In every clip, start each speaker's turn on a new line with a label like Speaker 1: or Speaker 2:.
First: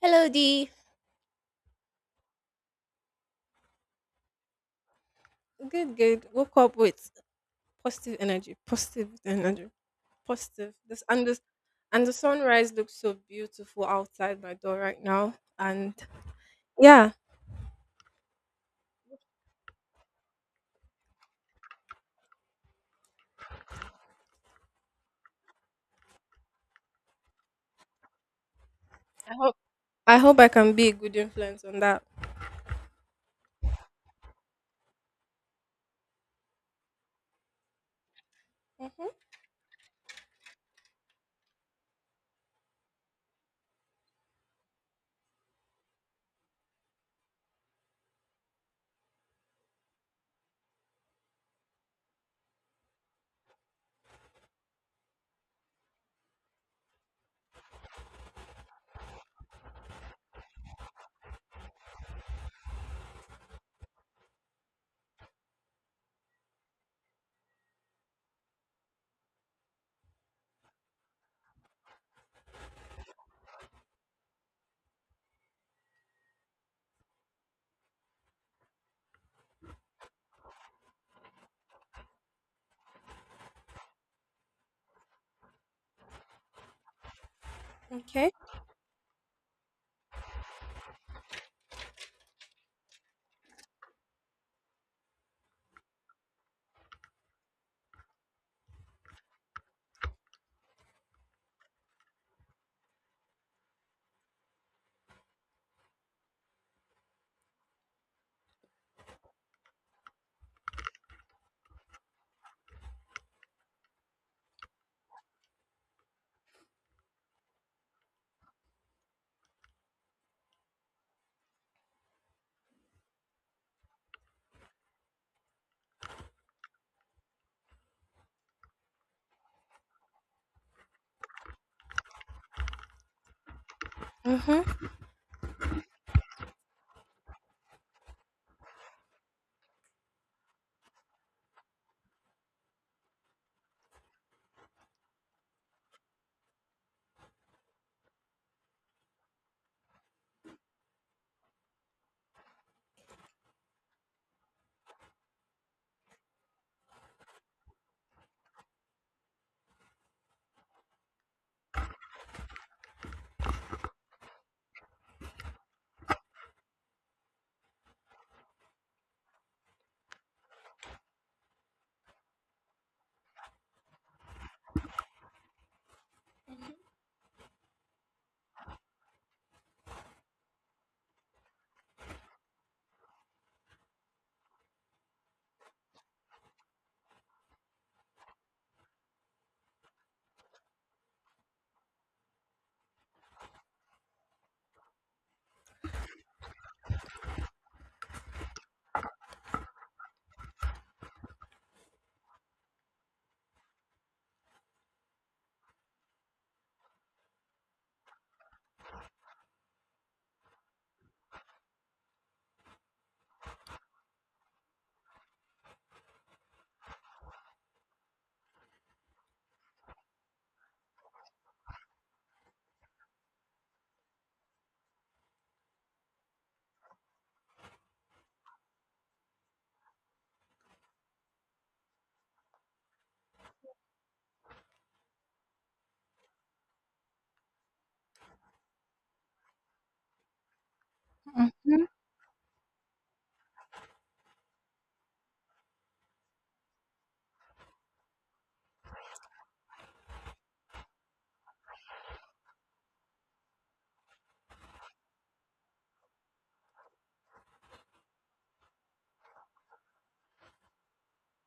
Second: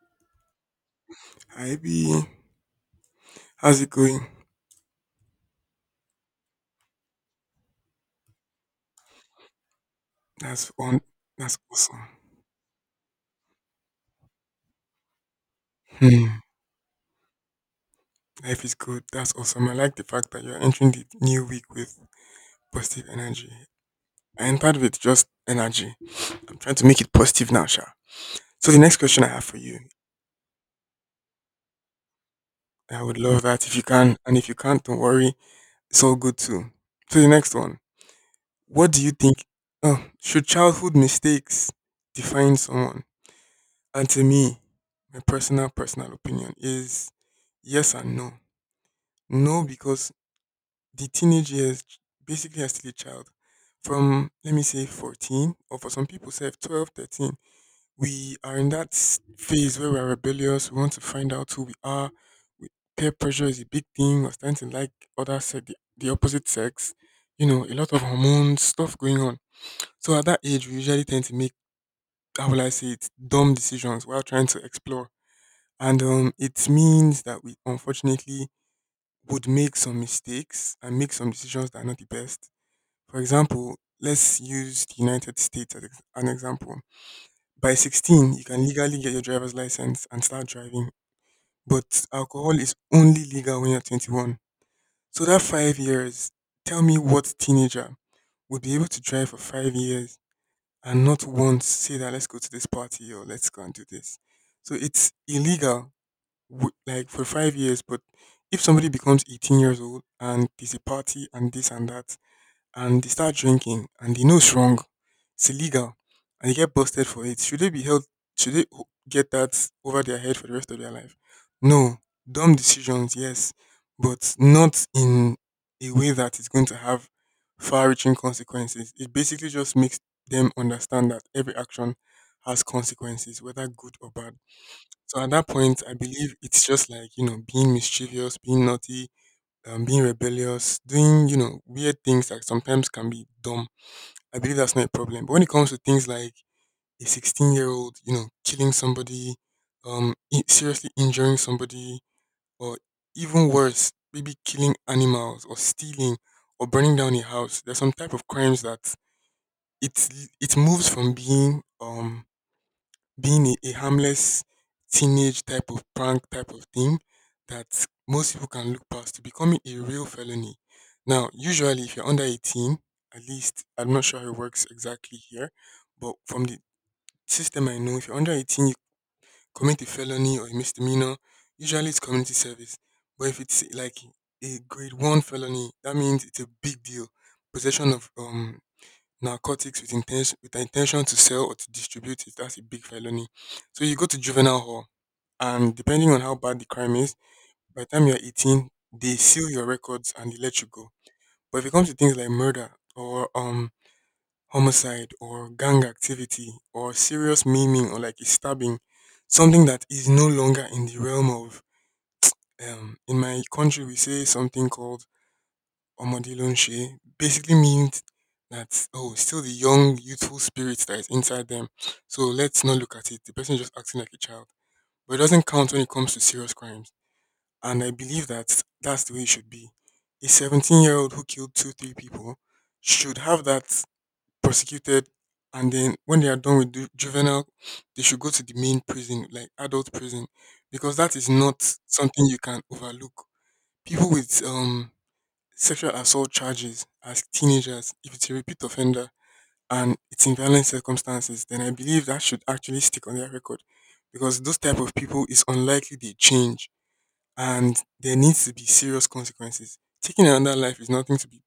Speaker 1: Hello, D.
Speaker 2: Hi B, how's it going?
Speaker 1: Good, good. Woke up with positive energy, positive energy,
Speaker 2: That's
Speaker 1: positive.
Speaker 2: on.
Speaker 1: This and this
Speaker 2: That's
Speaker 1: and
Speaker 2: awesome.
Speaker 1: the sunrise looks so beautiful outside my door right now. And
Speaker 2: Hmm.
Speaker 1: yeah,
Speaker 2: Life is good. That's awesome. I like the fact that you're entering the new week with positive energy. I entered with just energy. I'm trying to make it positive now, Sha. So the next question I
Speaker 1: I
Speaker 2: have
Speaker 1: hope
Speaker 2: for you,
Speaker 1: I hope I can be a good influence on that.
Speaker 2: I would love that if you can, and if you can't, don't worry. It's all good too. So the next one, what do you
Speaker 1: Mm-hmm.
Speaker 2: think? Oh, should childhood mistakes define someone? And to me, my personal opinion is yes and no. No, because the teenage years, basically, I'm still a child. From, let me say, 14, or for some people, say 12, 13, we are in that phase where we're rebellious. We want to find out who we are. We, Peer pressure is a big thing. We're starting to like other sex, the opposite sex. A lot of hormones, stuff going on. So at that age, we usually tend to make, how will I say it, dumb decisions while trying to explore. And it means that we unfortunately would make some mistakes and make some decisions that are not the best. For example, let's use the United States as an example. By
Speaker 1: Okay.
Speaker 2: 16, you can legally get your driver's license and start driving, but alcohol is only legal when you're 21. So that 5 years, tell me what teenager would be able to drive for 5 years and not once say that let's go to this party or let's go and do this. So it's illegal like for 5 years. But if somebody becomes 18 years old and there's a party and this and that, and they start drinking and they know it's wrong, it's illegal, and they get busted for it, should they be held? Should they get that over their head for the rest of their life? No, dumb decisions, yes, but not in a way that is going to have far-reaching consequences. It basically just makes them understand that every action has consequences, whether good or bad.
Speaker 1: Mm-hmm.
Speaker 2: So at that point, I believe it's just like, being mischievous, being naughty, being rebellious, doing, weird things that sometimes can be dumb. I believe that's not a problem. But when it comes to things like a 16-year-old, killing somebody, seriously injuring somebody, or even worse, maybe killing animals or stealing or burning down a house, there's some type of crimes that it's, it moves from being a harmless teenage type of prank type of thing that most people can look past to becoming a real felony. Now, usually, if you're under 18, at least I'm not sure how it works exactly here, but from the system I know, if you're under 18, you commit a felony or a misdemeanor, usually it's community service. But if it's like a grade one felony, that means it's a big deal. Possession of narcotics with an intention to sell or to distribute it, that's a big felony. So you go to juvenile hall, and depending on how bad the crime is, by the time you're 18, they seal your records and they let you go. But if it comes to things like murder or homicide or gang activity or serious maiming or like a stabbing, something that is no longer in the realm of in my country we say something called Omode Lonche, basically means that, oh, still the young, youthful spirit that is inside them. So let's not look at it. The person is just acting like a child. But it doesn't count when it comes to serious crimes. And I believe that that's the way it should be. A 17-year-old who killed two, three people should have that prosecuted. And then when they are done with juvenile, they should go to the main prison, like adult prison, because that is not
Speaker 1: Mm-hmm.
Speaker 2: something you can overlook. People with sexual assault charges as teenagers, if it's a repeat offender and it's in violent circumstances, then I believe that should actually stick on their record, because those type of people is unlikely they change and there needs to be serious consequences. Taking another life is nothing to be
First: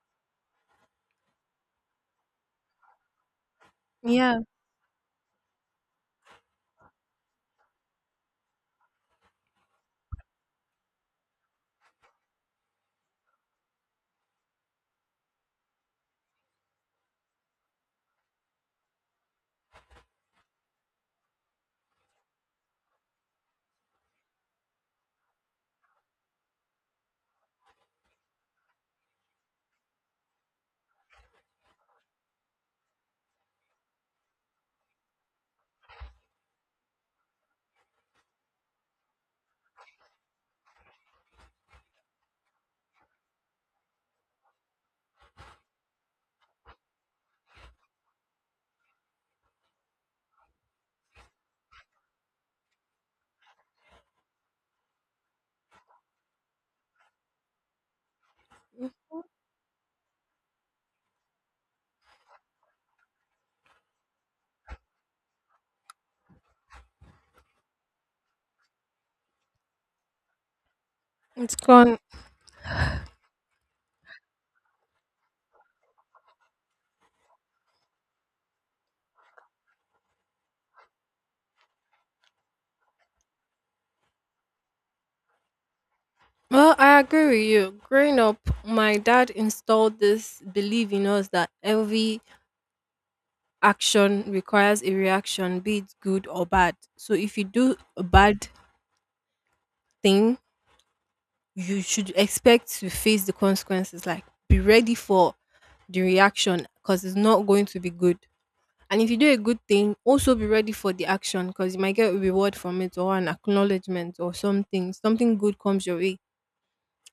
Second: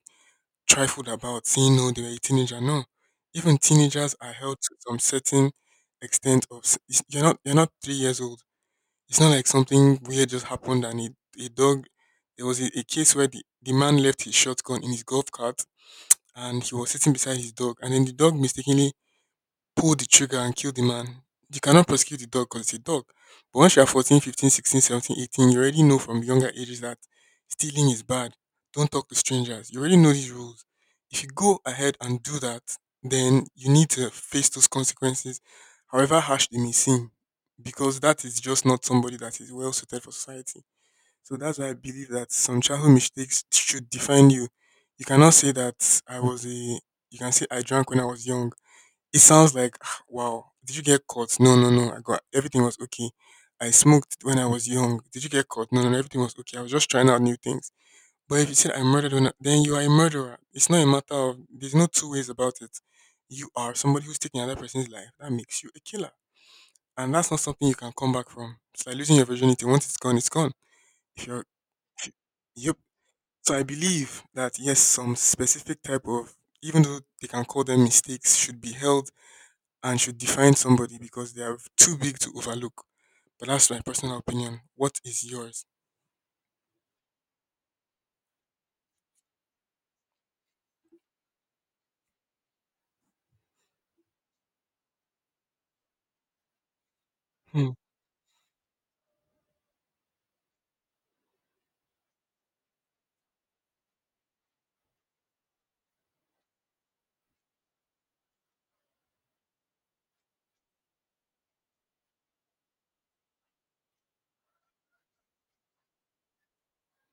Speaker 2: trifled about. Saying no, they were a teenager. No, even teenagers are
Speaker 1: Yeah,
Speaker 2: held to some certain extent of you're not 3 years old. It's not like something weird just happened, and a dog. There was a case where the man left his shotgun in his golf cart, and he was sitting beside his dog. And then the dog mistakenly pull the trigger and kill the man. You cannot prosecute the dog because it's a dog. But once you're 14, 15, 16, 17, 18, you already know from younger ages that stealing is bad. Don't talk to strangers. You already know these rules. If you go ahead and do that, then you need to face those consequences, however harsh they may seem, because that is just not somebody that is well suited for society. So that's why I believe that some childhood mistakes should define you. You cannot say that you can say I drank when I was young. It sounds like, "Ah, wow. Did you get caught? No, no, no. I got everything was okay. I smoked when I was young. Did you get caught? No, no, no. Everything was okay. I was just trying out new things." But if you said I
Speaker 1: mm,
Speaker 2: murdered, then you are a murderer. It's not a matter of. There's no two ways about it. You are somebody who's taking another person's life. That makes you a killer, and that's not something you can come back from. It's like losing your virginity. Once it's gone, it's gone. If you're,
Speaker 1: it's gone.
Speaker 2: if you, Yep. So I believe that yes, some specific type of, even though they can call them mistakes, should be held and should define somebody, because they are too big to overlook. But that's my personal opinion. What is yours?
Speaker 1: Well, I agree with you. Growing up, my dad installed this belief in us that every action requires a reaction, be it good or bad. So if you
Speaker 2: Hmm.
Speaker 1: do a bad thing, you should expect to face the consequences. Like, be ready for the reaction because it's not going to be good. And if you do a good thing, also be ready for the action because you might get a reward from it or an acknowledgement or something. Something good comes your way.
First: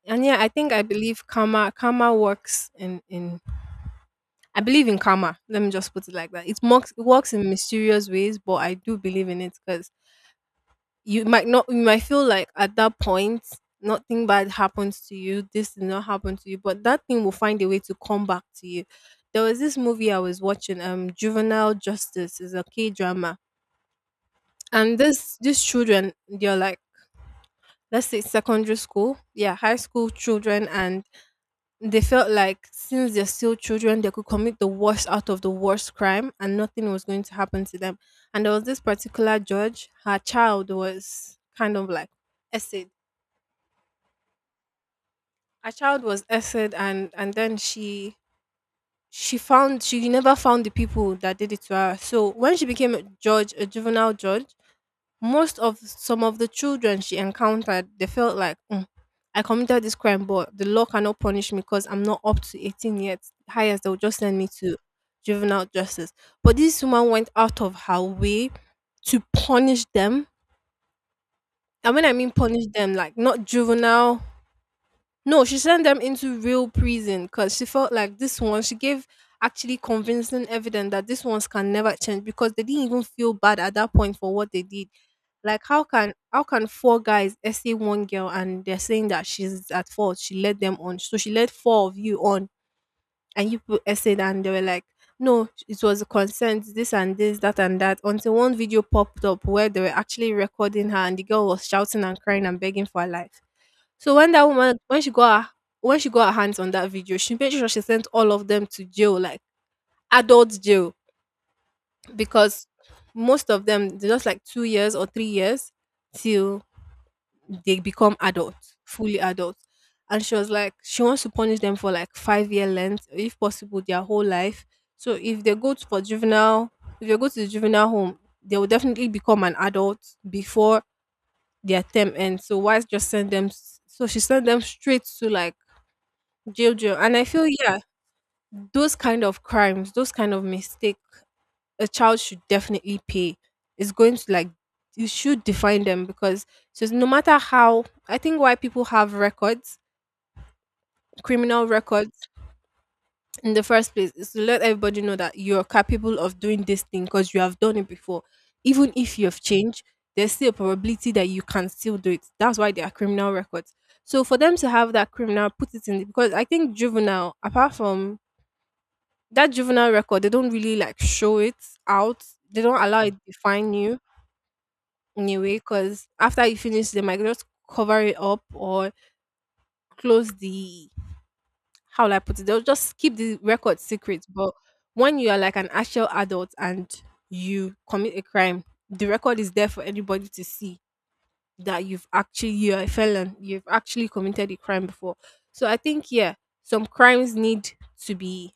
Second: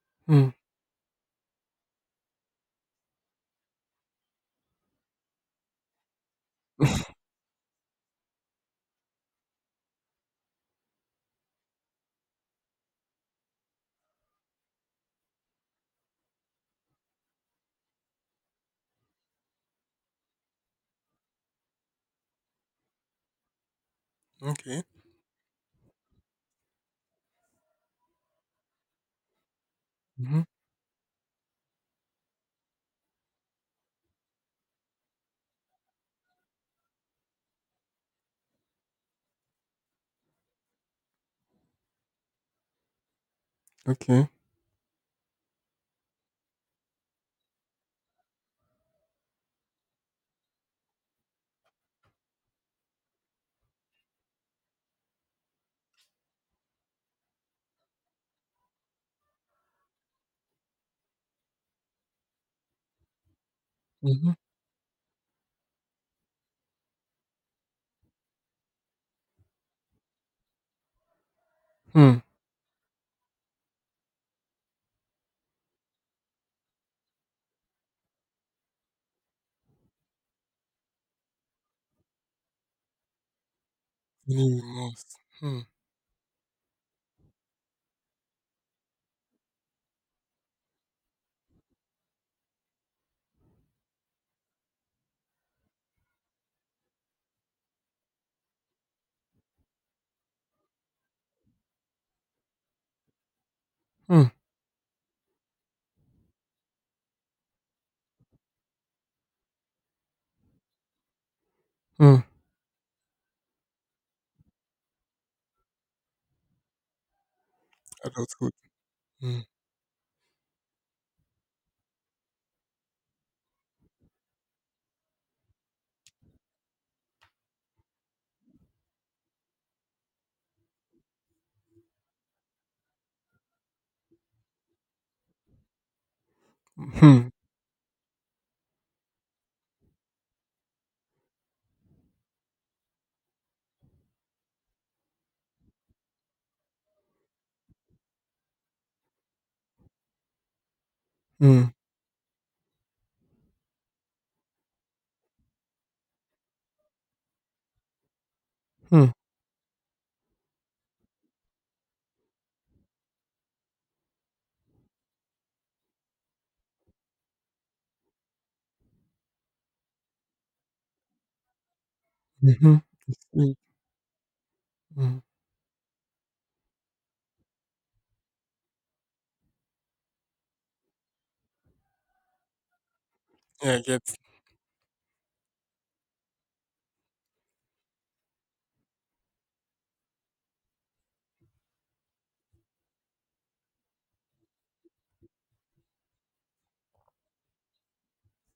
Speaker 1: And yeah,
Speaker 2: Hmm.
Speaker 1: I think I believe karma works in I believe in karma. Let me just put it like that. It works it works in mysterious ways, but I do believe in it because you might not you might feel like at that point nothing bad happens to you, this did not happen to you, but that thing will find a way to come back to you. There was this movie I was watching, Juvenile Justice. Is a K drama,
Speaker 2: Okay.
Speaker 1: and this these children, they're like, let's say secondary school, yeah, high school
Speaker 2: Hmm.
Speaker 1: children. And they felt like since they're still children, they could commit the worst out of the worst crime and nothing was going to happen to them. And there was this particular judge, her child was kind of like essayed.
Speaker 2: Okay.
Speaker 1: Her child was essed, and then she found she never found the people that did it to her. So when she became a judge, a juvenile judge, most of some of the children she encountered, they felt like, "Mm, I committed this crime but the law cannot punish me because I'm not up to 18 yet. Highest they'll just
Speaker 2: Hmm.
Speaker 1: send me to juvenile justice." But this woman went out of her way to punish them. And when I
Speaker 2: Hmm.
Speaker 1: mean punish them, like not juvenile. No, she sent them into real prison because she felt like this one, she gave actually convincing evidence that these ones can never change because they didn't even feel bad at that point for
Speaker 2: Any
Speaker 1: what they did.
Speaker 2: remorse? Hmm.
Speaker 1: Like, how can four guys essay one girl and they're saying that she's at fault? She led them on. So she led four of you on and you put essayed, and they were like, "No, it was a consent, this and this, that and that." Until one video popped up where they were actually recording her and the girl was shouting and crying and begging for her life. So
Speaker 2: Hmm.
Speaker 1: when that woman, when she got her hands on that video, she made sure she sent all of them to jail, like adult jail,
Speaker 2: Hmm.
Speaker 1: because most of them, they're just like 2 years or 3 years till they become
Speaker 2: Adulthood.
Speaker 1: adults, fully
Speaker 2: Hmm.
Speaker 1: adults. And she was like, she wants to punish them for like 5 year length, if possible, their whole life. So if they go to, for juvenile, if they go to the juvenile home, they will definitely become an adult before their term ends. So why just send them? So she sent them straight to like jail, jail. And I
Speaker 2: Hmm.
Speaker 1: feel, yeah, those kind of crimes, those kind of mistake, a child should definitely pay. It's going to like, you should define them because just no matter how, I think why people have records,
Speaker 2: Hmm.
Speaker 1: criminal records in the first place, is to let everybody know that you're capable of doing this thing because you have done it before. Even
Speaker 2: Hmm.
Speaker 1: if you have changed, there's still a probability that you can still do it. That's why there are criminal records. So for them to have that criminal, put it in, because I think juvenile, apart from that juvenile record, they don't really like show it out, they
Speaker 2: Mm-hmm.
Speaker 1: don't allow it to define you
Speaker 2: Hmm.
Speaker 1: in a way, because after you finish they might just cover it up or close the, how will I put it, they'll just keep the
Speaker 2: Yeah, I
Speaker 1: record
Speaker 2: get.
Speaker 1: secret. But when you are like an actual adult and you commit a crime, the record is there for anybody to see that you've actually, you're a felon, you've actually committed a crime before. So I think yeah, some crimes need to be,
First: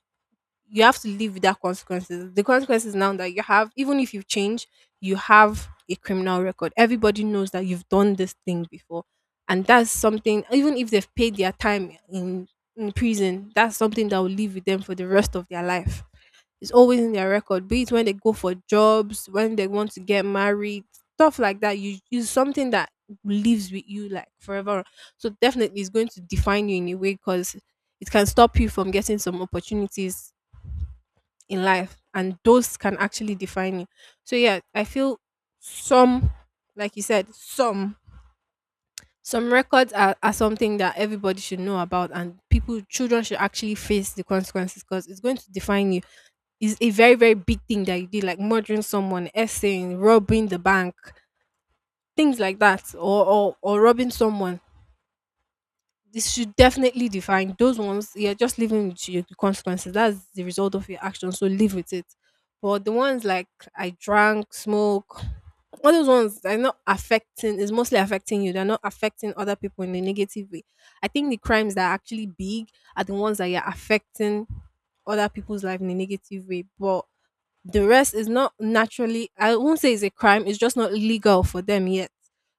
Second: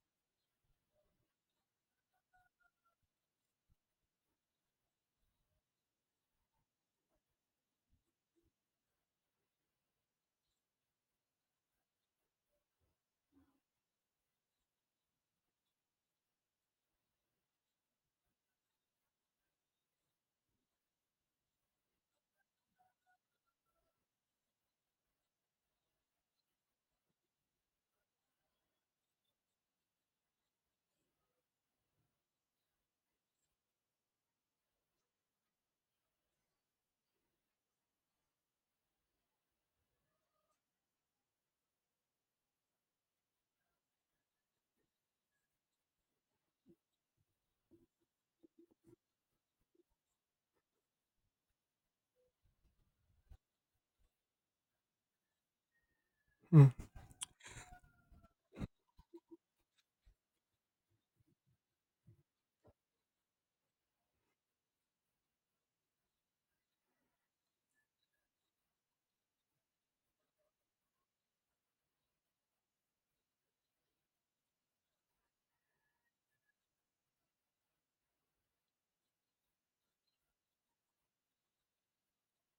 Speaker 1: you have to live with that consequences. The consequences now that you have, even if you change, you have a criminal record. Everybody knows that you've done this thing before. And that's something, even if they've paid their time in prison, that's something that will live with them for the rest of their life. It's always in their record, be it when they go for jobs, when they want to get married, stuff like that. You is something that lives with you like forever. So definitely it's going to define you in a way because it can stop you from getting some opportunities in life, and those can actually define you. So yeah, I feel some, like you said, some records are something that everybody should know about, and people, children should actually face the consequences because it's going to define you. It's a very, very big thing that you did, like murdering someone, essaying, robbing the bank, things like that, or or robbing someone. This should
Speaker 2: Hmm.
Speaker 1: definitely define those ones. You're just living with your, the consequences. That's the result of your action. So live with it. But the ones like I drank, smoke, all those ones, they are not affecting. Is mostly affecting you. They're not affecting other people in a negative way. I think the crimes that are actually big are the ones that you're affecting other people's life in a negative way. But the rest is not, naturally I won't say it's a crime, it's just not legal for them yet.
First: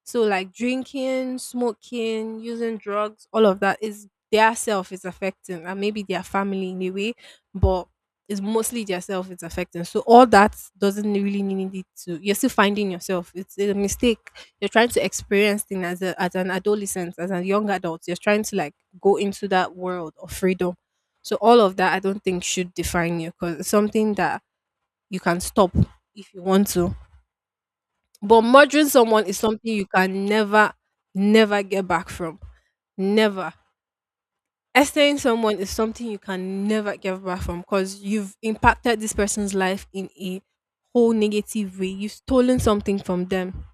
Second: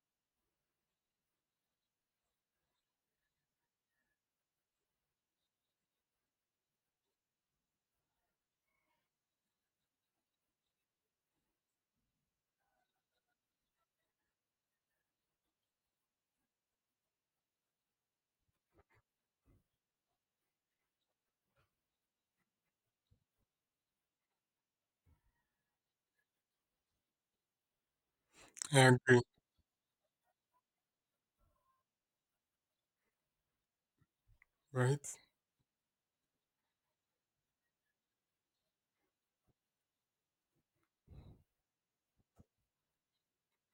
Speaker 1: So like drinking, smoking, using drugs, all of that is their self is affecting and maybe their family in a way. But it's mostly their self it's affecting. So all that doesn't really need it to, you're still finding yourself, it's a mistake. You're trying to experience things as an adolescent, as a young adult, you're trying to like go into that world of freedom. So all of that I don't think should define you because it's something that you can stop if you want to. But
Speaker 2: I
Speaker 1: murdering
Speaker 2: agree.
Speaker 1: someone is something you can never, never get back from. Never.
Speaker 2: Right.
Speaker 1: Essaying someone is something you can never get back from because you've impacted this person's life in a whole negative way. You've stolen something from them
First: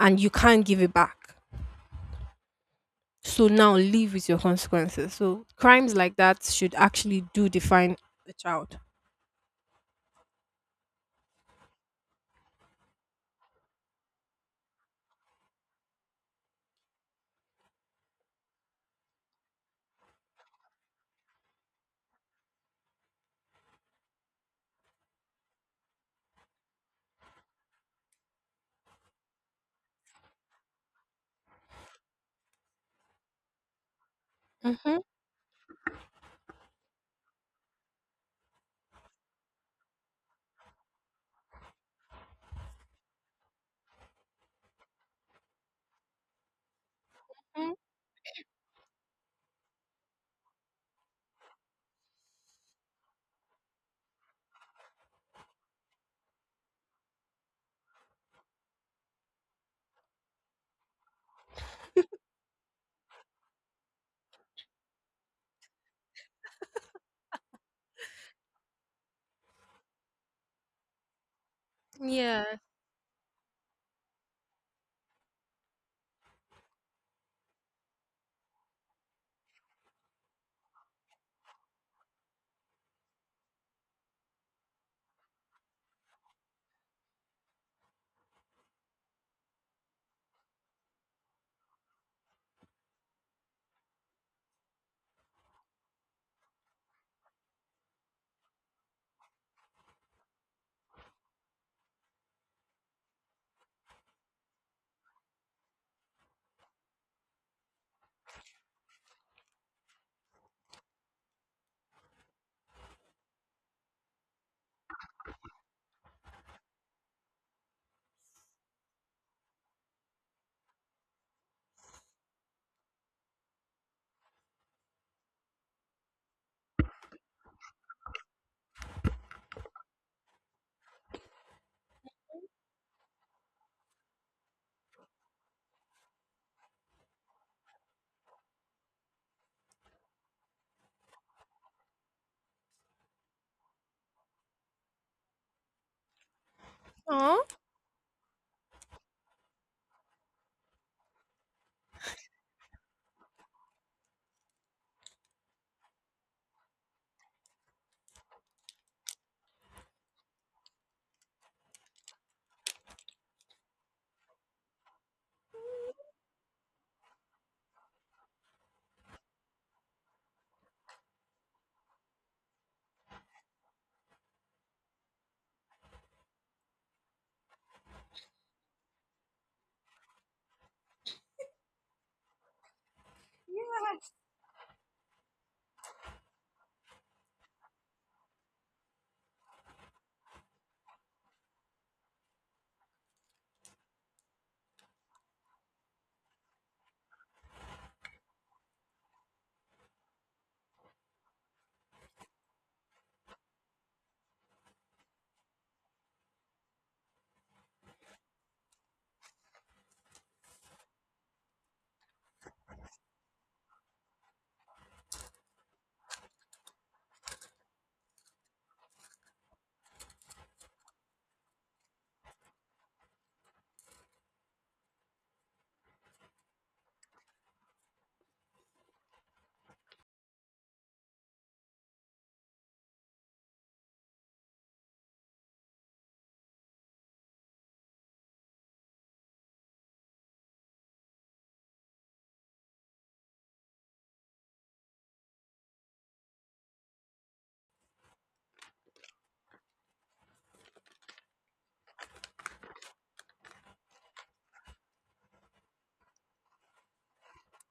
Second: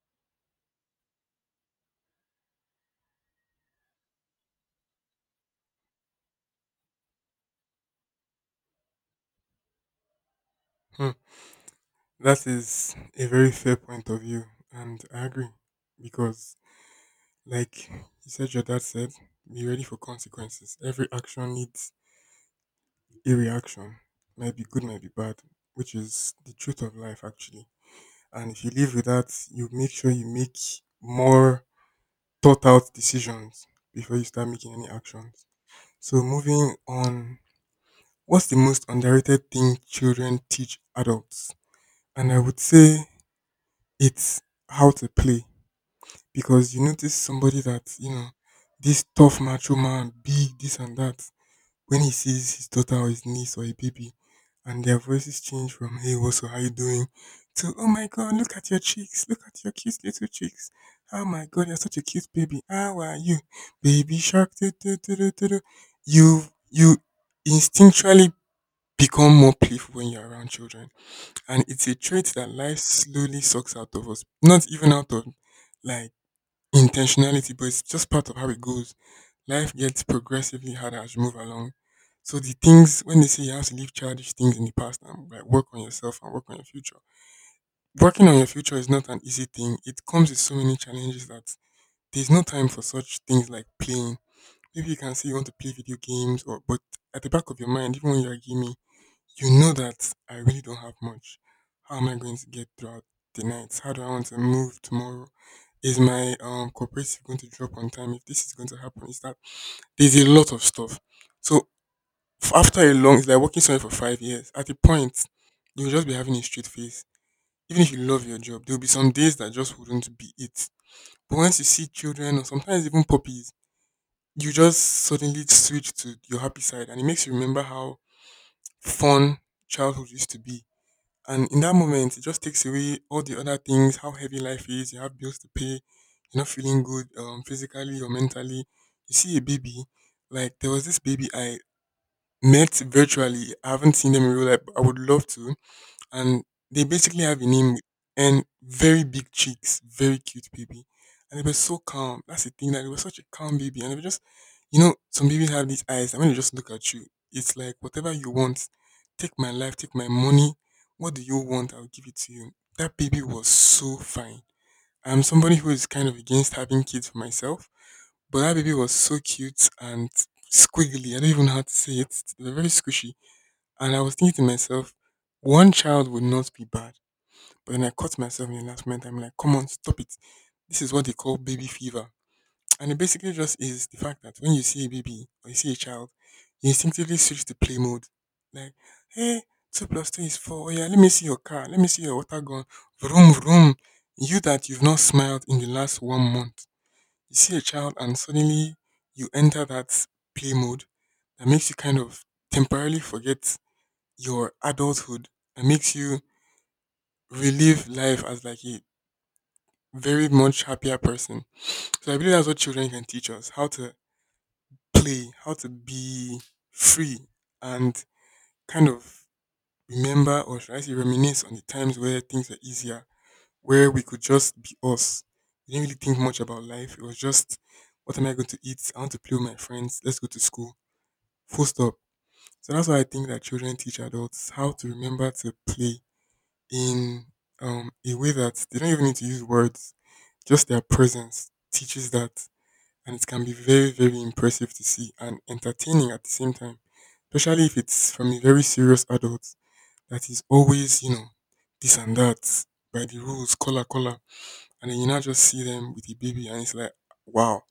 Speaker 1: and you can't give it back. So now live with your consequences. So crimes like that should actually do define the child.
Speaker 2: Hmm. That is a very fair point of view, and I agree because, like you said, your dad said, be ready for consequences. Every action needs a reaction. Might be good, might be bad, which is the truth of life actually. And if you live with that, you make sure you make more thought out decisions before you start making any
Speaker 1: Mm-hmm.
Speaker 2: actions. So moving on, what's the most underrated thing children teach adults? And I would say it's how to play. Because you notice somebody that, this tough macho man, big, this and that. When he sees his daughter or his niece or a baby, and their voices change from, "Hey, what's up, how you doing?" to, "Oh my God, look at your cheeks, look at your cute little cheeks. Oh my God, you're such a cute baby, how are you? Baby shark, do, do, do, do, do, do." you you instinctually become more playful when you're around children, and it's a trait
Speaker 1: Yeah.
Speaker 2: that life slowly sucks out of us, not even out of like intentionality, but it's just part of how it goes. Life gets progressively harder as you move along. So the things when they say you have to leave childish things in the past and, like, work on yourself and work on your future. Working on your future is not an easy thing. It comes with so many challenges that there's no time for such things like playing. Maybe you can say you want to play video games, or but at the back of your mind, even when you're gaming, you know that I really don't have much. How am I going to get throughout the nights? How do I want to move tomorrow? Is my cooperative going to drop on time? If this is going to happen, is that there's a lot of stuff. So after a long, it's like working somewhere for 5 years. At a point, you'll just be having a straight face. Even if you love your job, there'll be some days that just wouldn't be it. But once you see children or sometimes even puppies, you just suddenly switch to your happy side, and it makes you remember how fun childhood used to be. And in that moment, it just takes away all the other things, how heavy life is. You have bills to pay. You're not feeling good, physically or mentally. You see a baby, like there was this baby I met virtually. I haven't seen them in real life, but I would love to. And they basically have
Speaker 1: Aw.
Speaker 2: a name with N, very big cheeks, very cute baby. And they were so calm. That's the thing, that it was such a calm baby. And they were just, some babies have these eyes. And when they just look at you, it's like, whatever you want, take my life, take my money. What do you want? I'll give it to you. That baby was so fine. I'm somebody who is kind of against having kids for myself, but that baby was so cute and squiggly. I don't even know how to say it. They were very squishy and I was thinking to myself, one child would not be bad. But then I caught myself in the last moment. I'm like, come on, stop it. This is what they call baby fever. And it basically just is the fact that when you see a baby or you see a child, you instinctively switch to play mode. Like, hey, two plus two is four. Oh yeah, let me see your car. Let me see your water gun. Vroom, vroom. You that you've not smiled in the last 1 month. You see a child and suddenly you enter that play mode that makes you kind of temporarily forget your adulthood and makes you relive life as like a very much happier person. So I believe that's what children can teach us how to play, how to be free, and kind of remember or should I say reminisce on the times where things were easier, where we could just be us. We didn't really think much about life. It was just, what am I going to eat? I want to play with my friends. Let's go to school. Full stop. So that's why I think that children teach adults how to remember to play in a way that they don't even need to use words, just their presence teaches that. And it can be very, very impressive to see and entertaining at the same time, especially if it's from a very serious adult that is always, you know, this and that by the rules, color, color. And then you now just see them with a baby, and it's like, wow.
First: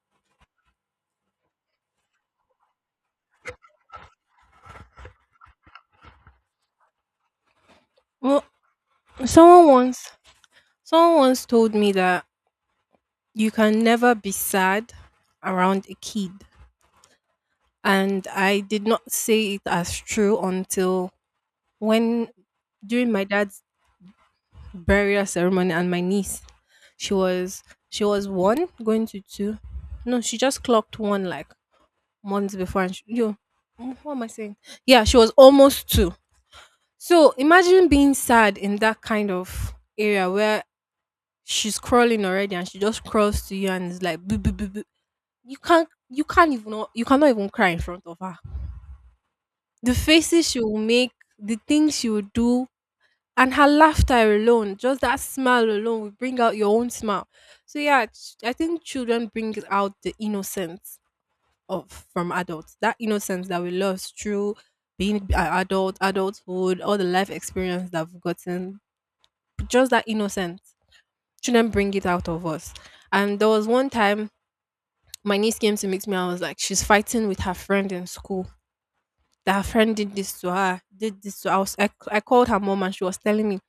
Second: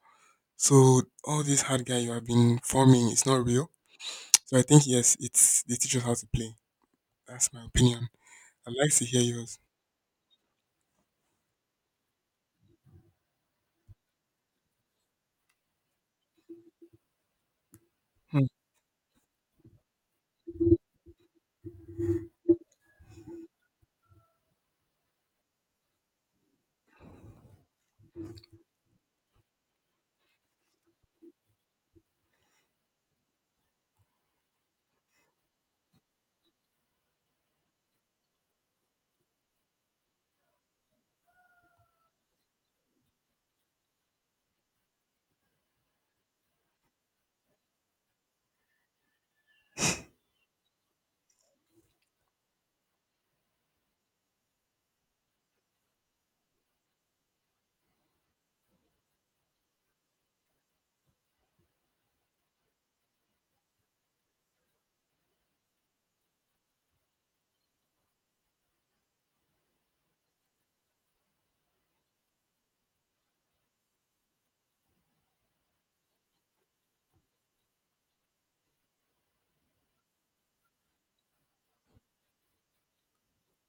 Speaker 2: So all this hard guy you have been forming is not real. So I think, yes, it's they teach us how to play. That's my opinion.
Speaker 1: Well,
Speaker 2: I'd like to hear yours.
Speaker 1: someone once someone once told me that you can never be sad around a kid. And I did not say it as true until when during my dad's burial ceremony and my niece, she was she was one going to two. No, she just clocked one like months before and she, yo, mm, what am I saying? Yeah, she was almost two. So imagine being sad in that kind of area where she's crawling already and she just crawls to you and is like boo boo, boo, boo. You can't, you can't even not- you cannot even cry in front of her, the faces she will make, the things she will do, and her laughter alone, just that smile alone will bring out your own smile. So yeah, I think children bring out the innocence of, from adults, that innocence that we lost through being adult, adulthood, all the life experience that we've gotten. Just that innocence, children bring it out of us. And there was one time my niece came to meet me, I was like, she's fighting with her friend in school, that her friend did this to her, did this to her. I called her mom and she was telling me,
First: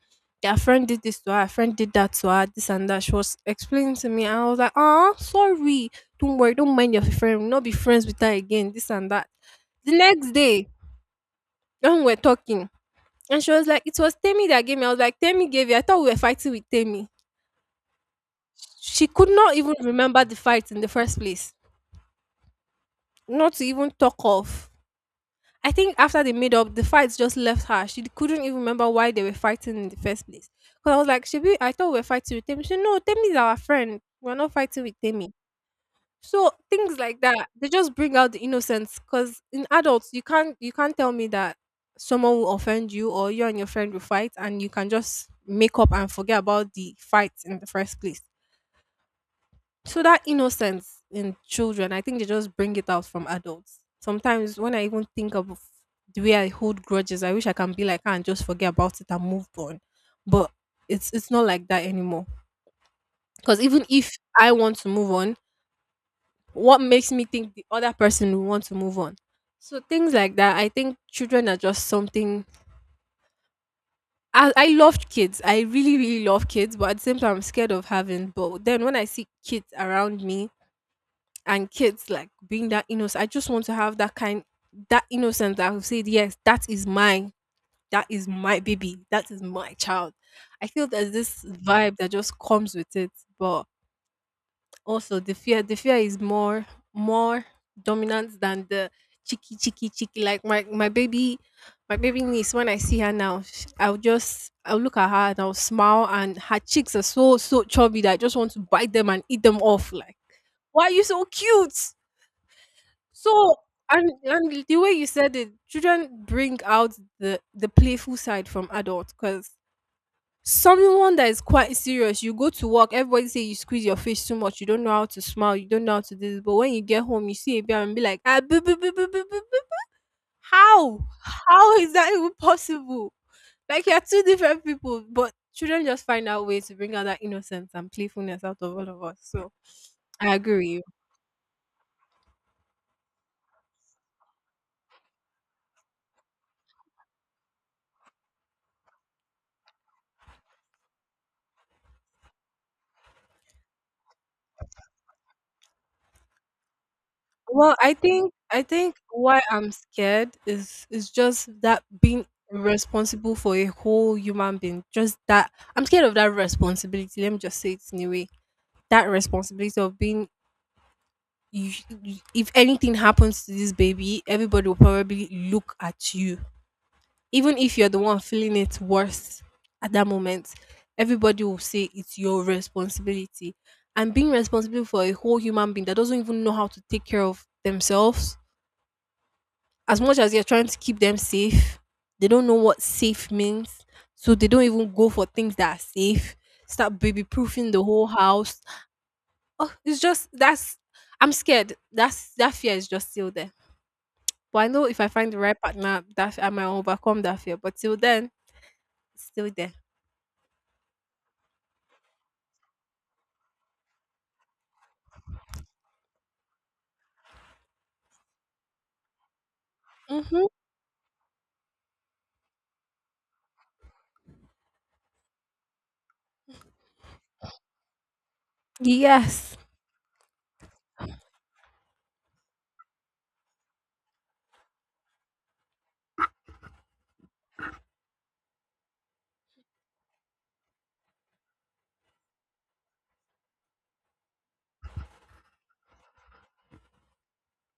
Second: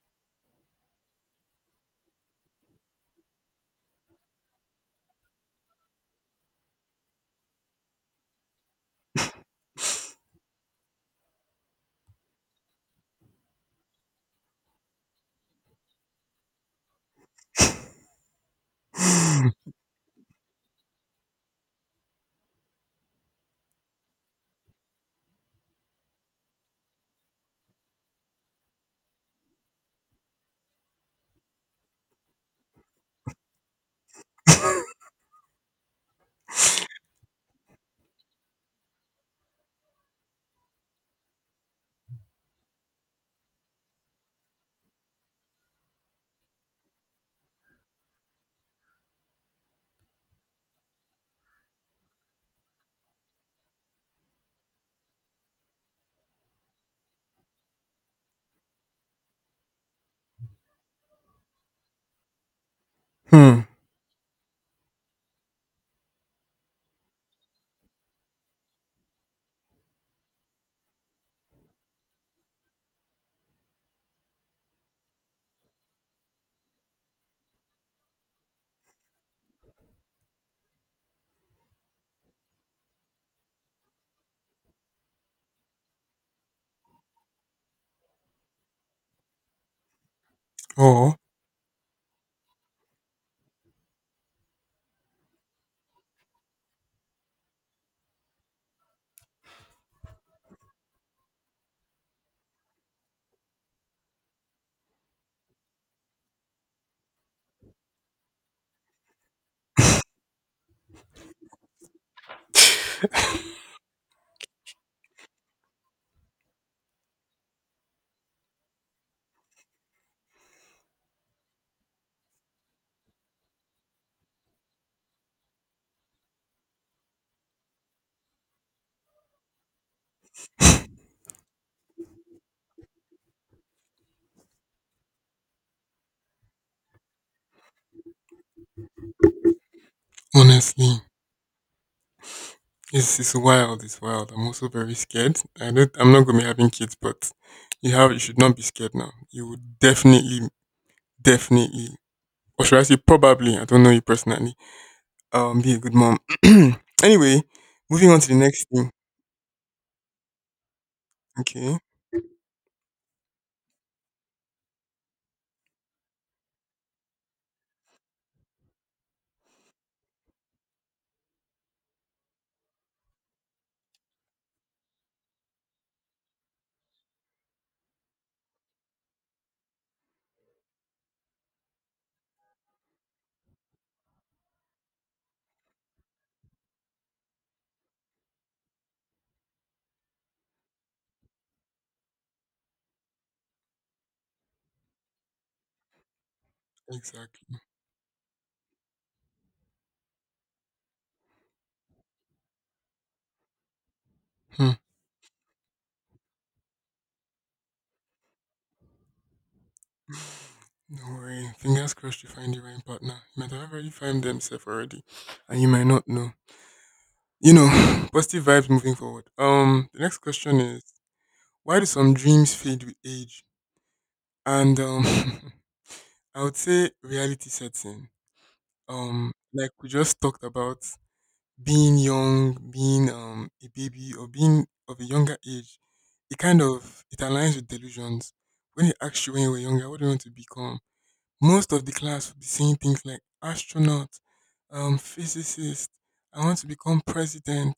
Speaker 1: their friend did this to her, her friend did that to her, this and that. She was explaining to me, and I was like, ah, sorry, don't worry, don't mind your friend, we'll not be friends with her again, this and that. The next day, when we're talking, and she was like, it was Temi that gave me. I was like, Temi gave you? I thought we were fighting with Temi. She could
Speaker 2: Hmm.
Speaker 1: not even remember the fight in the first place, not to even talk of. I think after they made up, the fights just left her. She couldn't even remember why they were fighting in the first place. Because I was like, Shebi, I thought we were fighting with Temi. She said, No, Temi is our friend. We're not fighting with Temi. So things like that, they just bring out the innocence. Because in adults, you can't tell me that someone will offend you, or you and your friend will fight and you can just make up and forget about the fight in the first place. So that innocence in children, I think they just bring it out from adults. Sometimes when I even think of the way I hold grudges, I wish I can be like her and just forget about it and move on. But it's not like that anymore. Because
Speaker 2: Hmm.
Speaker 1: even if I want to move on, what makes me think the other person will want to move on? So things like that, I think children are just something. I love kids. I really, really love kids, but at the same time, I'm scared of having. But then when I see kids around me, and kids like being that innocent. I just want to have that kind, that innocence that I've said, yes, that is mine. That is my baby. That is my child. I feel there's
Speaker 2: Or,
Speaker 1: this vibe that just comes with it. But also the fear is more dominant than the cheeky, cheeky, cheeky. Like my baby, my baby niece, when I see her now, I'll look at her and I'll smile, and her cheeks are so so chubby that I just want to bite them and eat them off. Like, why are you so cute? So and the way you said it, children bring out the playful side from adults, because someone that is quite serious, you go to work, everybody say you squeeze your face too much, you don't know how to smile, you don't know how to do this, but when you get home, you see a bear and be like, ah, boo, boo, boo, boo, boo, boo, boo. how how is that even possible? Like you're two different people, but children just find out ways to bring out that innocence and playfulness out of all of us. So I agree with you.
Speaker 2: honestly, it's wild. It's wild. I'm also very scared. I don't. I'm not gonna be having kids, but you have. You should not be scared now. You would definitely, definitely, or should I say, probably. I don't know you personally. Be a good mom. Anyway,
Speaker 1: Well, I
Speaker 2: moving on to
Speaker 1: think
Speaker 2: the
Speaker 1: I
Speaker 2: next thing.
Speaker 1: think why I'm scared is just
Speaker 2: Okay.
Speaker 1: that being responsible for a whole human being. Just that I'm scared of that responsibility. Let me just say it anyway. That responsibility of being you, if anything happens to this baby, everybody will probably look at you. Even if you're the one feeling it worse at that moment, everybody will say it's your responsibility. And being responsible for a whole human being that doesn't even know how to take care of themselves, as much as you're trying to keep them safe, they don't know what safe means. So they don't even go for things that are safe. Start baby
Speaker 2: Exactly.
Speaker 1: proofing the whole house. Oh, it's just that's I'm scared. That's that fear is just still there. But I
Speaker 2: Hmm.
Speaker 1: know if I find the right partner, that I might overcome that fear. But till then, it's still there.
Speaker 2: Don't worry. Fingers crossed you find the right partner. You might have already found themselves already, and you might not know. Positive vibes moving forward. The next
Speaker 1: Mm-hmm.
Speaker 2: question is, why do some dreams fade with age? And I would say reality sets in.
Speaker 1: Yes.
Speaker 2: Like we just talked about being young, being a baby, or being of a younger age. It kind of it aligns with delusions. When they ask you when you were younger, what do you want to become? Most of the class would be saying things like astronaut, physicist. I want to become president.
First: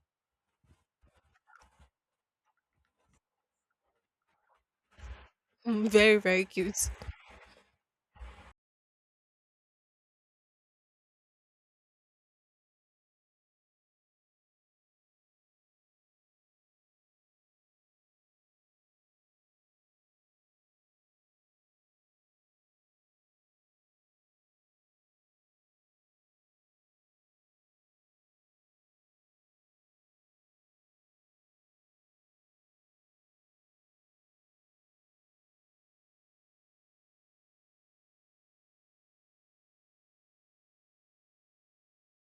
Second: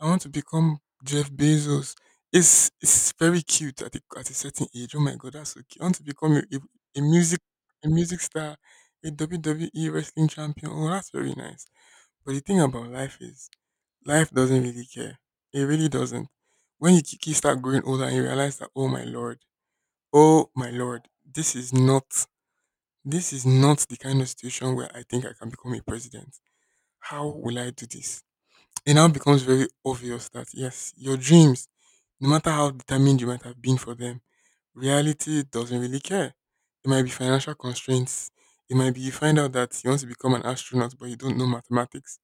Speaker 2: I want to become Jeff Bezos. It's very cute at a certain age. Oh my god, that's so cute. I
Speaker 1: Mm,
Speaker 2: want to
Speaker 1: very,
Speaker 2: become
Speaker 1: very cute.
Speaker 2: a music a music star, a WWE wrestling champion. Oh, that's very nice. But the thing about life is, life doesn't really care. It really doesn't. When you start growing older and you realize that, oh my lord, this is not this is not the kind of situation where I think I can become a president. How will I do this? It now becomes very obvious that yes, your dreams, no matter how determined you might have been for them, reality doesn't really care. It might be financial constraints. It might be you find out that you want to become an astronaut but you don't know mathematics,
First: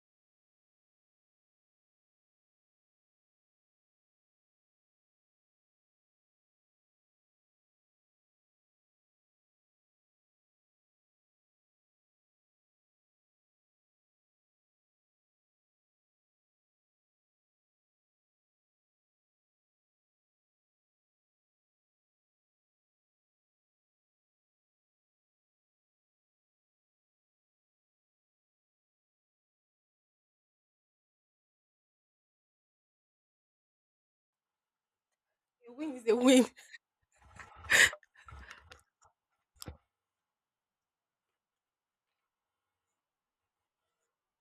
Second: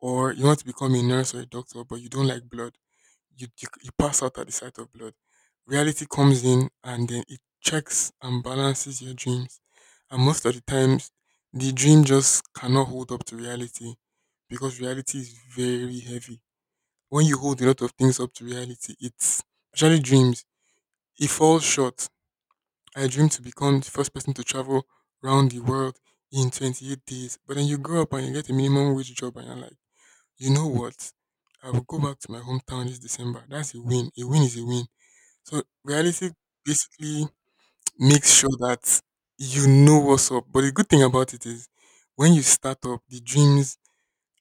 Speaker 2: or you want to become a nurse or a doctor but you don't like blood. You pass out at the sight of blood. Reality comes in and then it checks and balances your dreams. And most of the times, the dream just cannot hold up to reality because reality is very heavy. When you hold a lot of things up to reality, it's especially dreams. It falls short. I dreamed to become the first person to travel around the world in 28 days, but then you grow up and you get a minimum wage job, and you're like, you know what? I will go back to my hometown this December. That's a win. A win is a win. So
Speaker 1: A win is a
Speaker 2: reality
Speaker 1: win.
Speaker 2: basically makes sure that you know what's up. But the good thing about it is when you start up, the dreams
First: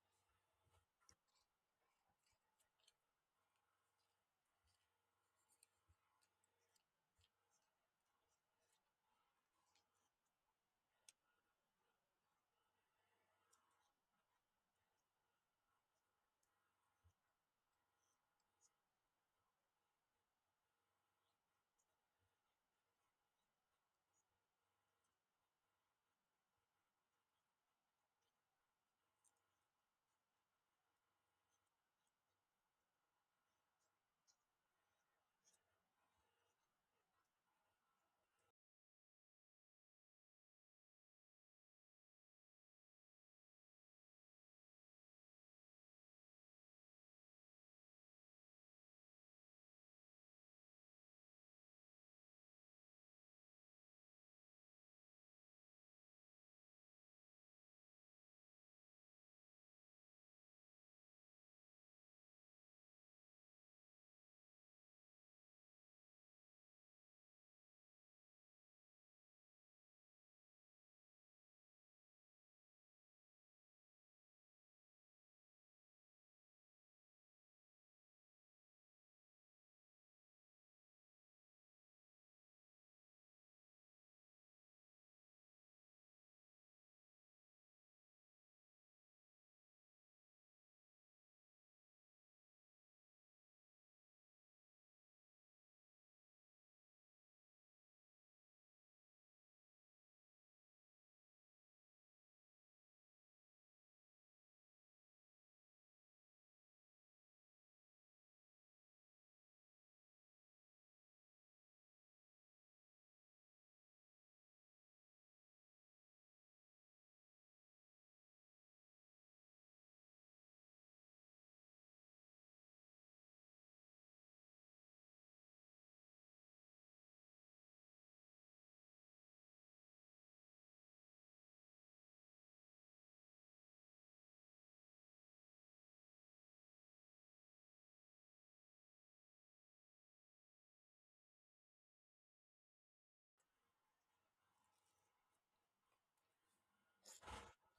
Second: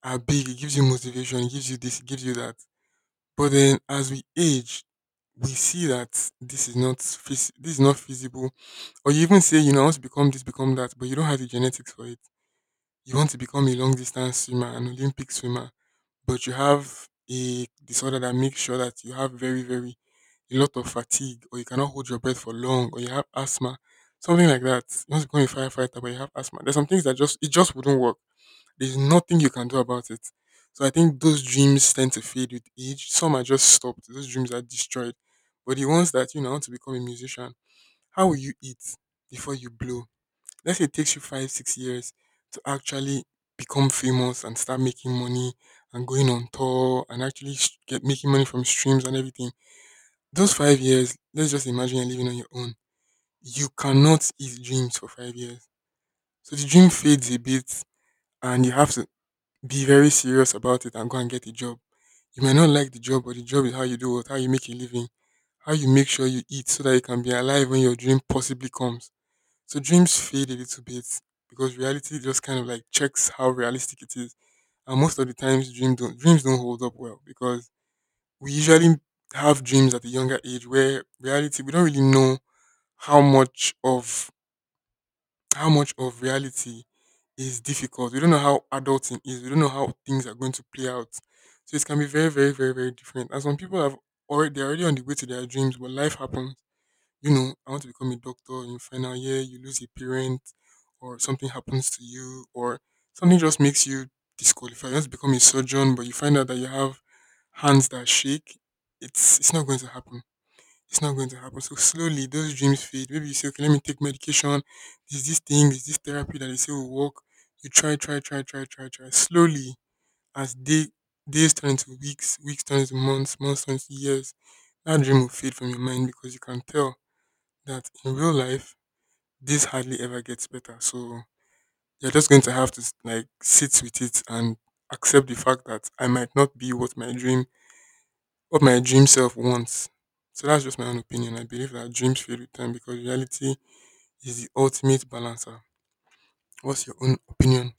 Speaker 2: are big. It gives you motivation, it gives you this, it gives you that. But then as we age, we see that this is not feasible. Or you even say, I want to become this, become that, but you don't have the genetics for it. You want to become a long distance swimmer, an Olympic swimmer, but you have a disorder that makes sure that you have very, very a lot of fatigue or you cannot hold your breath for long or you have asthma, something like that. You want to become a firefighter but you have asthma. There's some things that just it just wouldn't work. There's nothing you can do about it. So I think those dreams tend to fade with age. Some are just stopped. Those dreams are destroyed. But the ones that you know, I want to become a musician, how will you eat before you blow? Let's say it takes you five, 6 years to actually become famous and start making money and going on tour and actually get making money from streams and everything. Those 5 years, let's just imagine you're living on your own. You cannot eat dreams for 5 years. So the dream fades a bit and you have to be very serious about it and go and get a job. You may not like the job, but the job is how you do it, how you make a living, how you make sure you eat so that you can be alive when your dream possibly comes. So dreams fade a little bit because reality just kind of like checks how realistic it is. And most of the times, dreams don't hold up well because we usually have dreams at a younger age where reality we don't really know how much of how much of reality is difficult. We don't know how adulting is. We don't know how things are going to play out. So it can be very, very, very, very different. And some people have already they're already on the way to their dreams, but life happens. I want to become a doctor, in your final year, you lose a parent, or something happens to you, or something just makes you disqualified. You want to become a surgeon, but you find out that you have hands that shake. It's not going to happen. It's not going to happen. So slowly those dreams fade. Maybe you say, okay, let me take medication. There's this thing, there's this therapy that they say will work. You try, try, try, try, try, try. Slowly, as days turn into weeks, weeks turn into months, months turn into years, that dream will fade from your mind because you can tell that in real life this hardly ever gets better. So you're just going to have to like sit with it and accept the fact that I might not be what my dream self wants. So that's just my own opinion. I believe that dreams fail with time because reality is the ultimate balancer. What's your own opinion?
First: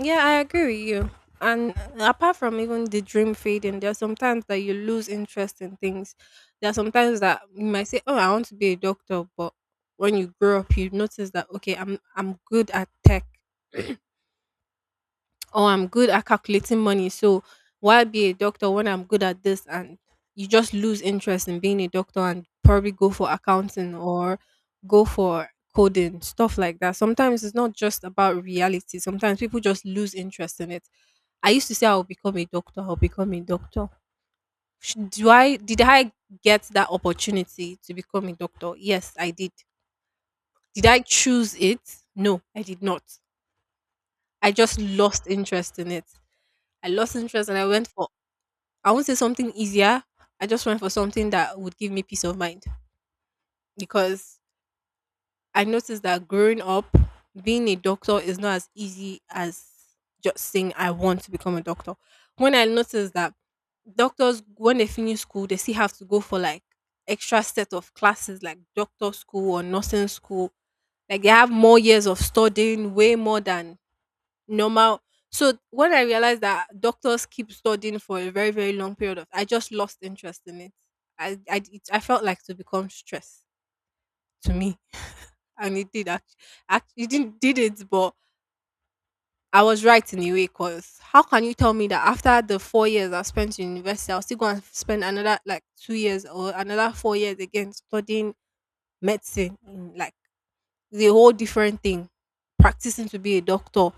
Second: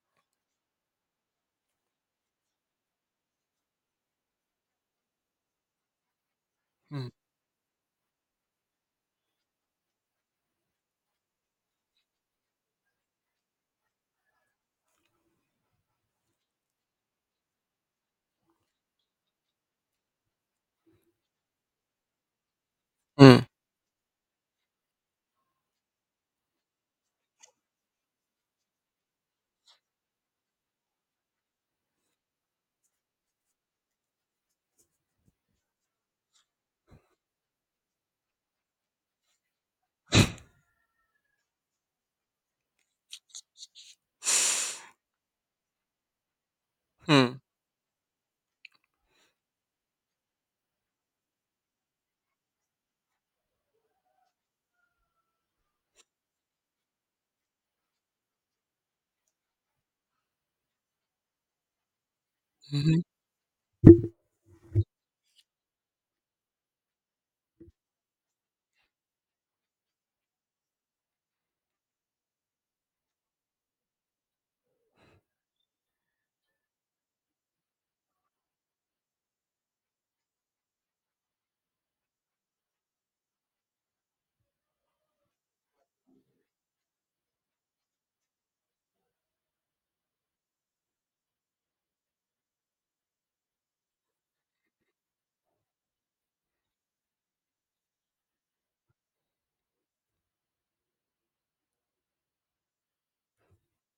Speaker 1: Yeah, I agree with you. And apart from even the dream fading, there are sometimes that you lose interest in things. There are
Speaker 2: Hmm.
Speaker 1: sometimes that you might say, "Oh, I want to be a doctor," but when you grow up, you notice that okay, I'm good at tech, or I'm good at calculating money. So why be a doctor when I'm good at this? And you just lose interest in being a doctor and probably go for
Speaker 2: Hmm.
Speaker 1: accounting or go for coding, stuff like that. Sometimes it's not just about reality. Sometimes people just lose interest in it. I used to say I'll become a doctor, I'll become a doctor. Sh- Do I did I get that opportunity to become a doctor? Yes, I did. Did I choose it? No, I did not. I just lost interest in it. I lost
Speaker 2: Hmm.
Speaker 1: interest and I went for, I won't say something easier. I just went for something that would give me peace of mind, because I noticed that growing up, being a doctor is not as easy as just saying I want to become a doctor. When I
Speaker 2: Mhm.
Speaker 1: noticed that doctors, when they finish school, they still have to go for like extra set of classes, like doctor school or nursing school. Like they have more years of studying, way more than normal. So when I realized that doctors keep studying for a very very long period of, I just lost interest in it. I felt like to become stress to me, and it did actually. It didn't did it, but I was right in a way. Cause how can you tell me that after the 4 years I spent in university, I'll still go and spend another like 2 years or another 4 years again studying medicine in like is a whole different thing. Practicing to be a doctor,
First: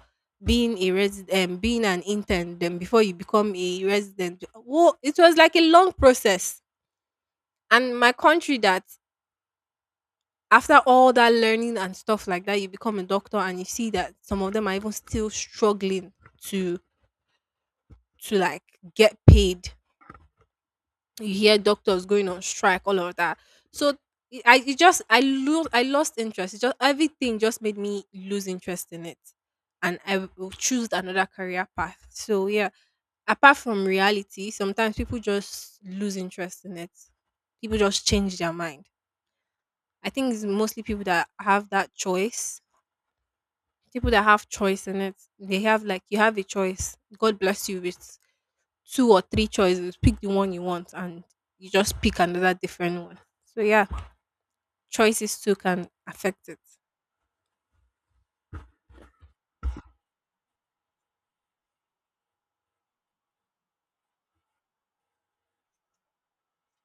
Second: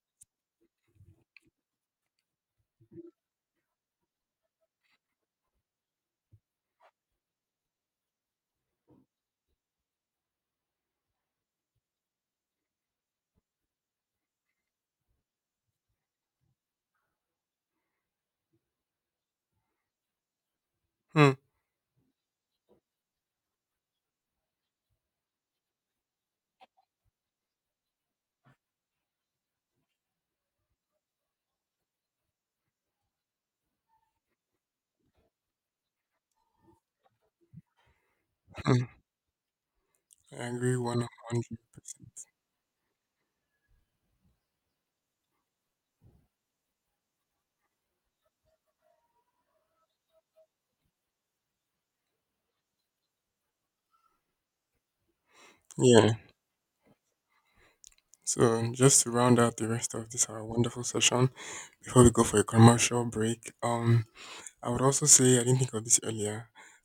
Speaker 1: being a resident, being an intern, then before you become a resident. Well, it was like a long process. And my country that after all that learning and stuff like that, you become a doctor and you see that some of them are even still struggling to like get paid,
Speaker 2: Hmm.
Speaker 1: you hear doctors going on strike, all of that. So I lost interest. It just everything just made me lose interest in it, and I choose another career path. So yeah, apart from reality, sometimes people just lose interest in it. People just change their
Speaker 2: Hmm.
Speaker 1: mind. I think it's
Speaker 2: I agree
Speaker 1: mostly people
Speaker 2: one
Speaker 1: that
Speaker 2: hundred
Speaker 1: have that
Speaker 2: percent.
Speaker 1: choice. People that have choice in it, they have like you have a choice. God bless you with two or three choices. Pick the one you want and you just pick another different one. So yeah, choices too can
Speaker 2: Yeah.
Speaker 1: affect it.
Speaker 2: So just to round out the rest of this our wonderful session before we go for a commercial break, I would also say I didn't think of this earlier.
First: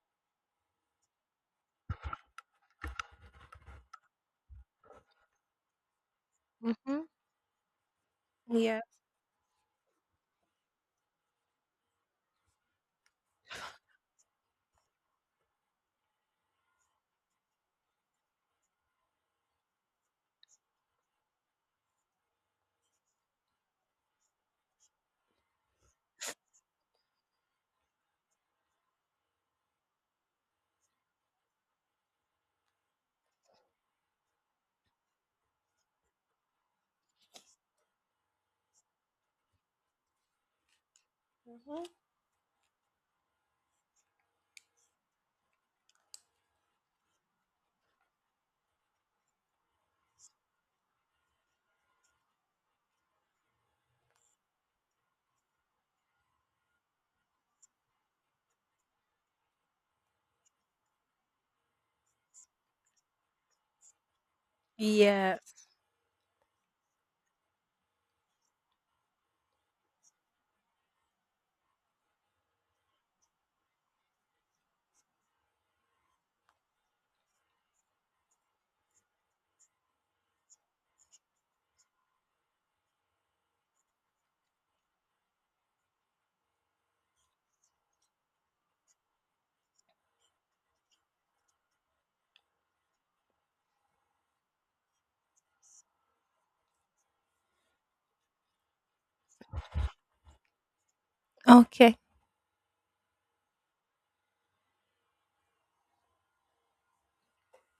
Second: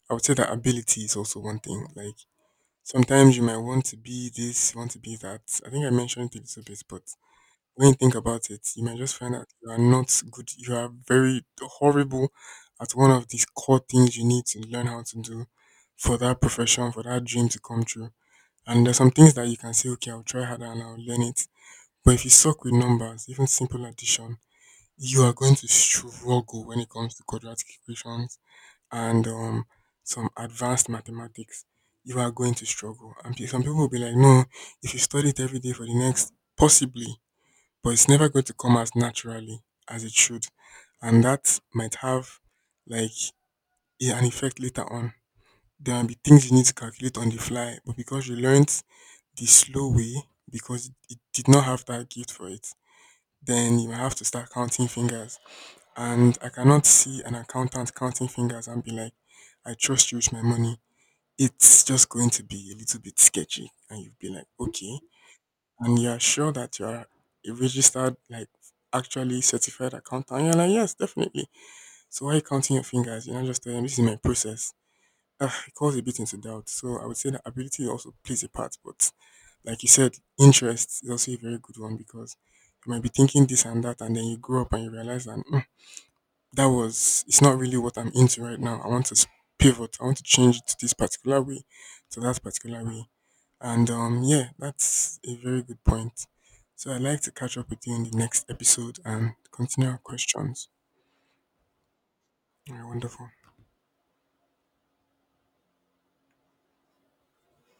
Speaker 2: I would say that ability is also one thing. Like sometimes you might want to be this, you want to be that. I think I mentioned it a little bit,
Speaker 1: Mm-hmm.
Speaker 2: but when you think about it,
Speaker 1: Yeah.
Speaker 2: you might just find out you are not good. You are very horrible at one of these core things you need to learn how to do for that profession, for that dream to come true. And there's some things that you can say, okay, I'll try harder and I'll learn it. But if you suck with numbers, even simple addition, you are going to struggle when it comes to quadratic equations and some advanced mathematics, you are going to struggle. And some people will be like, no, if you study it every day for the next, possibly, but it's never going to come as naturally as it should. And that
Speaker 1: Mhm.
Speaker 2: might have like an effect later on. There might be things you need to calculate on the fly, but because you learnt the slow way, because it did not have that gift for it, then you might have to start counting fingers and I cannot see an accountant counting fingers and be like, I trust you with my money. It's just going to be a little bit sketchy. And you'd be like, okay.
Speaker 1: Yes.
Speaker 2: And you're sure that you're a registered, like actually certified accountant. And you're like, yes, definitely. So why are you counting your fingers? You're not just telling them, this is my process. It calls a bit into doubt. So I would say that ability also plays a part. But like you said, interest is also a very good one because you might be thinking this and that. And then you grow up and you realize that that was it's not really what I'm into right now. I want to pivot. I want to change it to this particular way, to that particular way. And yeah, that's a very good point. So I'd like to catch up with you in the next episode and continue our questions.
Speaker 1: Okay.
Speaker 2: All right, wonderful.